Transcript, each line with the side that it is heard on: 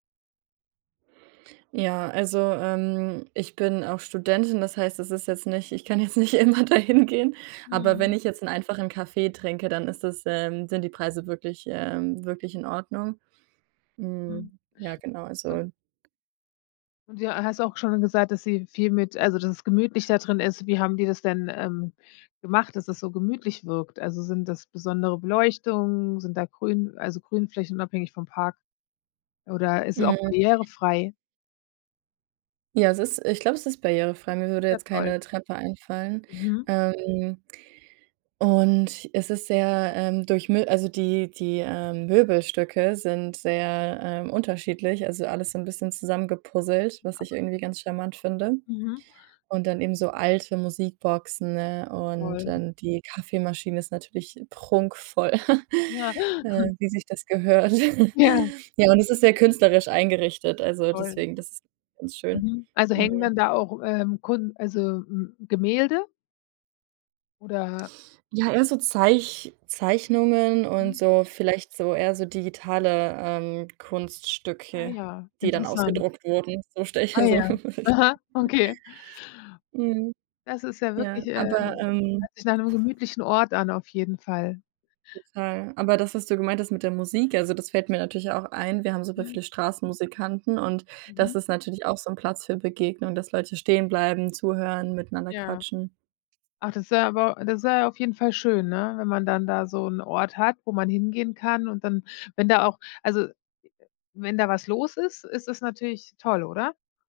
right: Ja, also, ähm, ich bin auch Studentin, das heißt, das ist jetzt nicht ich kann jetzt nicht immer da hingehen. Aber wenn
left: Mhm.
right: ich jetzt 'n einfachen Kaffee trinke, dann ist das ähm, sind die Preise wirklich ähm, wirklich in Ordnung.
left: Mhm.
right: Hm, ja, genau,
left: Un
right: also
left: Du hast auch schon gesagt, dass sie viel mit also, dass es gemütlich da drin ist. Wie haben die das denn, ähm, gemacht, dass das so gemütlich wirkt? Also, sind das besondere Beleuchtung, sind da grün also, Grünflächen unabhängig vom Park oder ist es auch
right: Mhm.
left: barrierefrei?
right: Ja, es ist ich glaube, es ist barrierefrei. Mir
left: Ist
right: würde
left: ja
right: jetzt
left: toll.
right: keine Treppe einfallen,
left: Mhm.
right: ähm, und es ist sehr, ähm, durchmi also, die die, ähm, Möbelstücke sind sehr, ähm, unterschiedlich, also alles so 'n bisschen zusammengepuzzelt, was ich irgendwie ganz charmant finde.
left: Mhm.
right: Und dann eben so alte Musikboxen, ne und
left: Toll.
right: dann die Kaffeemaschine ist natürlich prunkvoll,
left: Ja.
right: äh, wie sich das gehört.
left: Ja.
right: Ja, und es ist sehr künstlerisch eingerichtet, also
left: Toll.
right: deswegen, das ist ganz schön,
left: Mhm, also, hängen
right: mhm.
left: dann da auch, ähm, Kun also, m Gemälde? Oder
right: Ja eher so Zeich Zeichnungen und
left: Mhm.
right: so vielleicht so eher so digitale, ähm,
left: Ah
right: Kunststücke,
left: ja,
right: die dann
left: interessant.
right: ausgedruckt wurden, so stelle ich
left: Ah
right: mir so
left: ja,
right: [unintelligible]
left: aha, okay.
right: Mhm,
left: Das ist ja
right: ja
left: wirklich ähm,
right: aber, ähm
left: hört sich nach 'nem gemütlichen Ort an auf jeden Fall.
right: Total, aber das, was du gemeint hast mit der Musik, also, das fällt mir natürlich auch ein. Wir haben super
left: Mhm.
right: viele Straßenmusikanten und das
left: Mhm.
right: ist natürlich auch so 'n Platz für Begegnungen, dass Leute stehen bleiben, zuhören, miteinander
left: Ja,
right: quatschen.
left: ach das wäre aber das wäre ja auf jeden Fall schön, ne, wenn man dann da so 'nen Ort hat, wo man hingehen kann und dann wenn da auch also, wenn da was los ist, ist es natürlich toll, oder?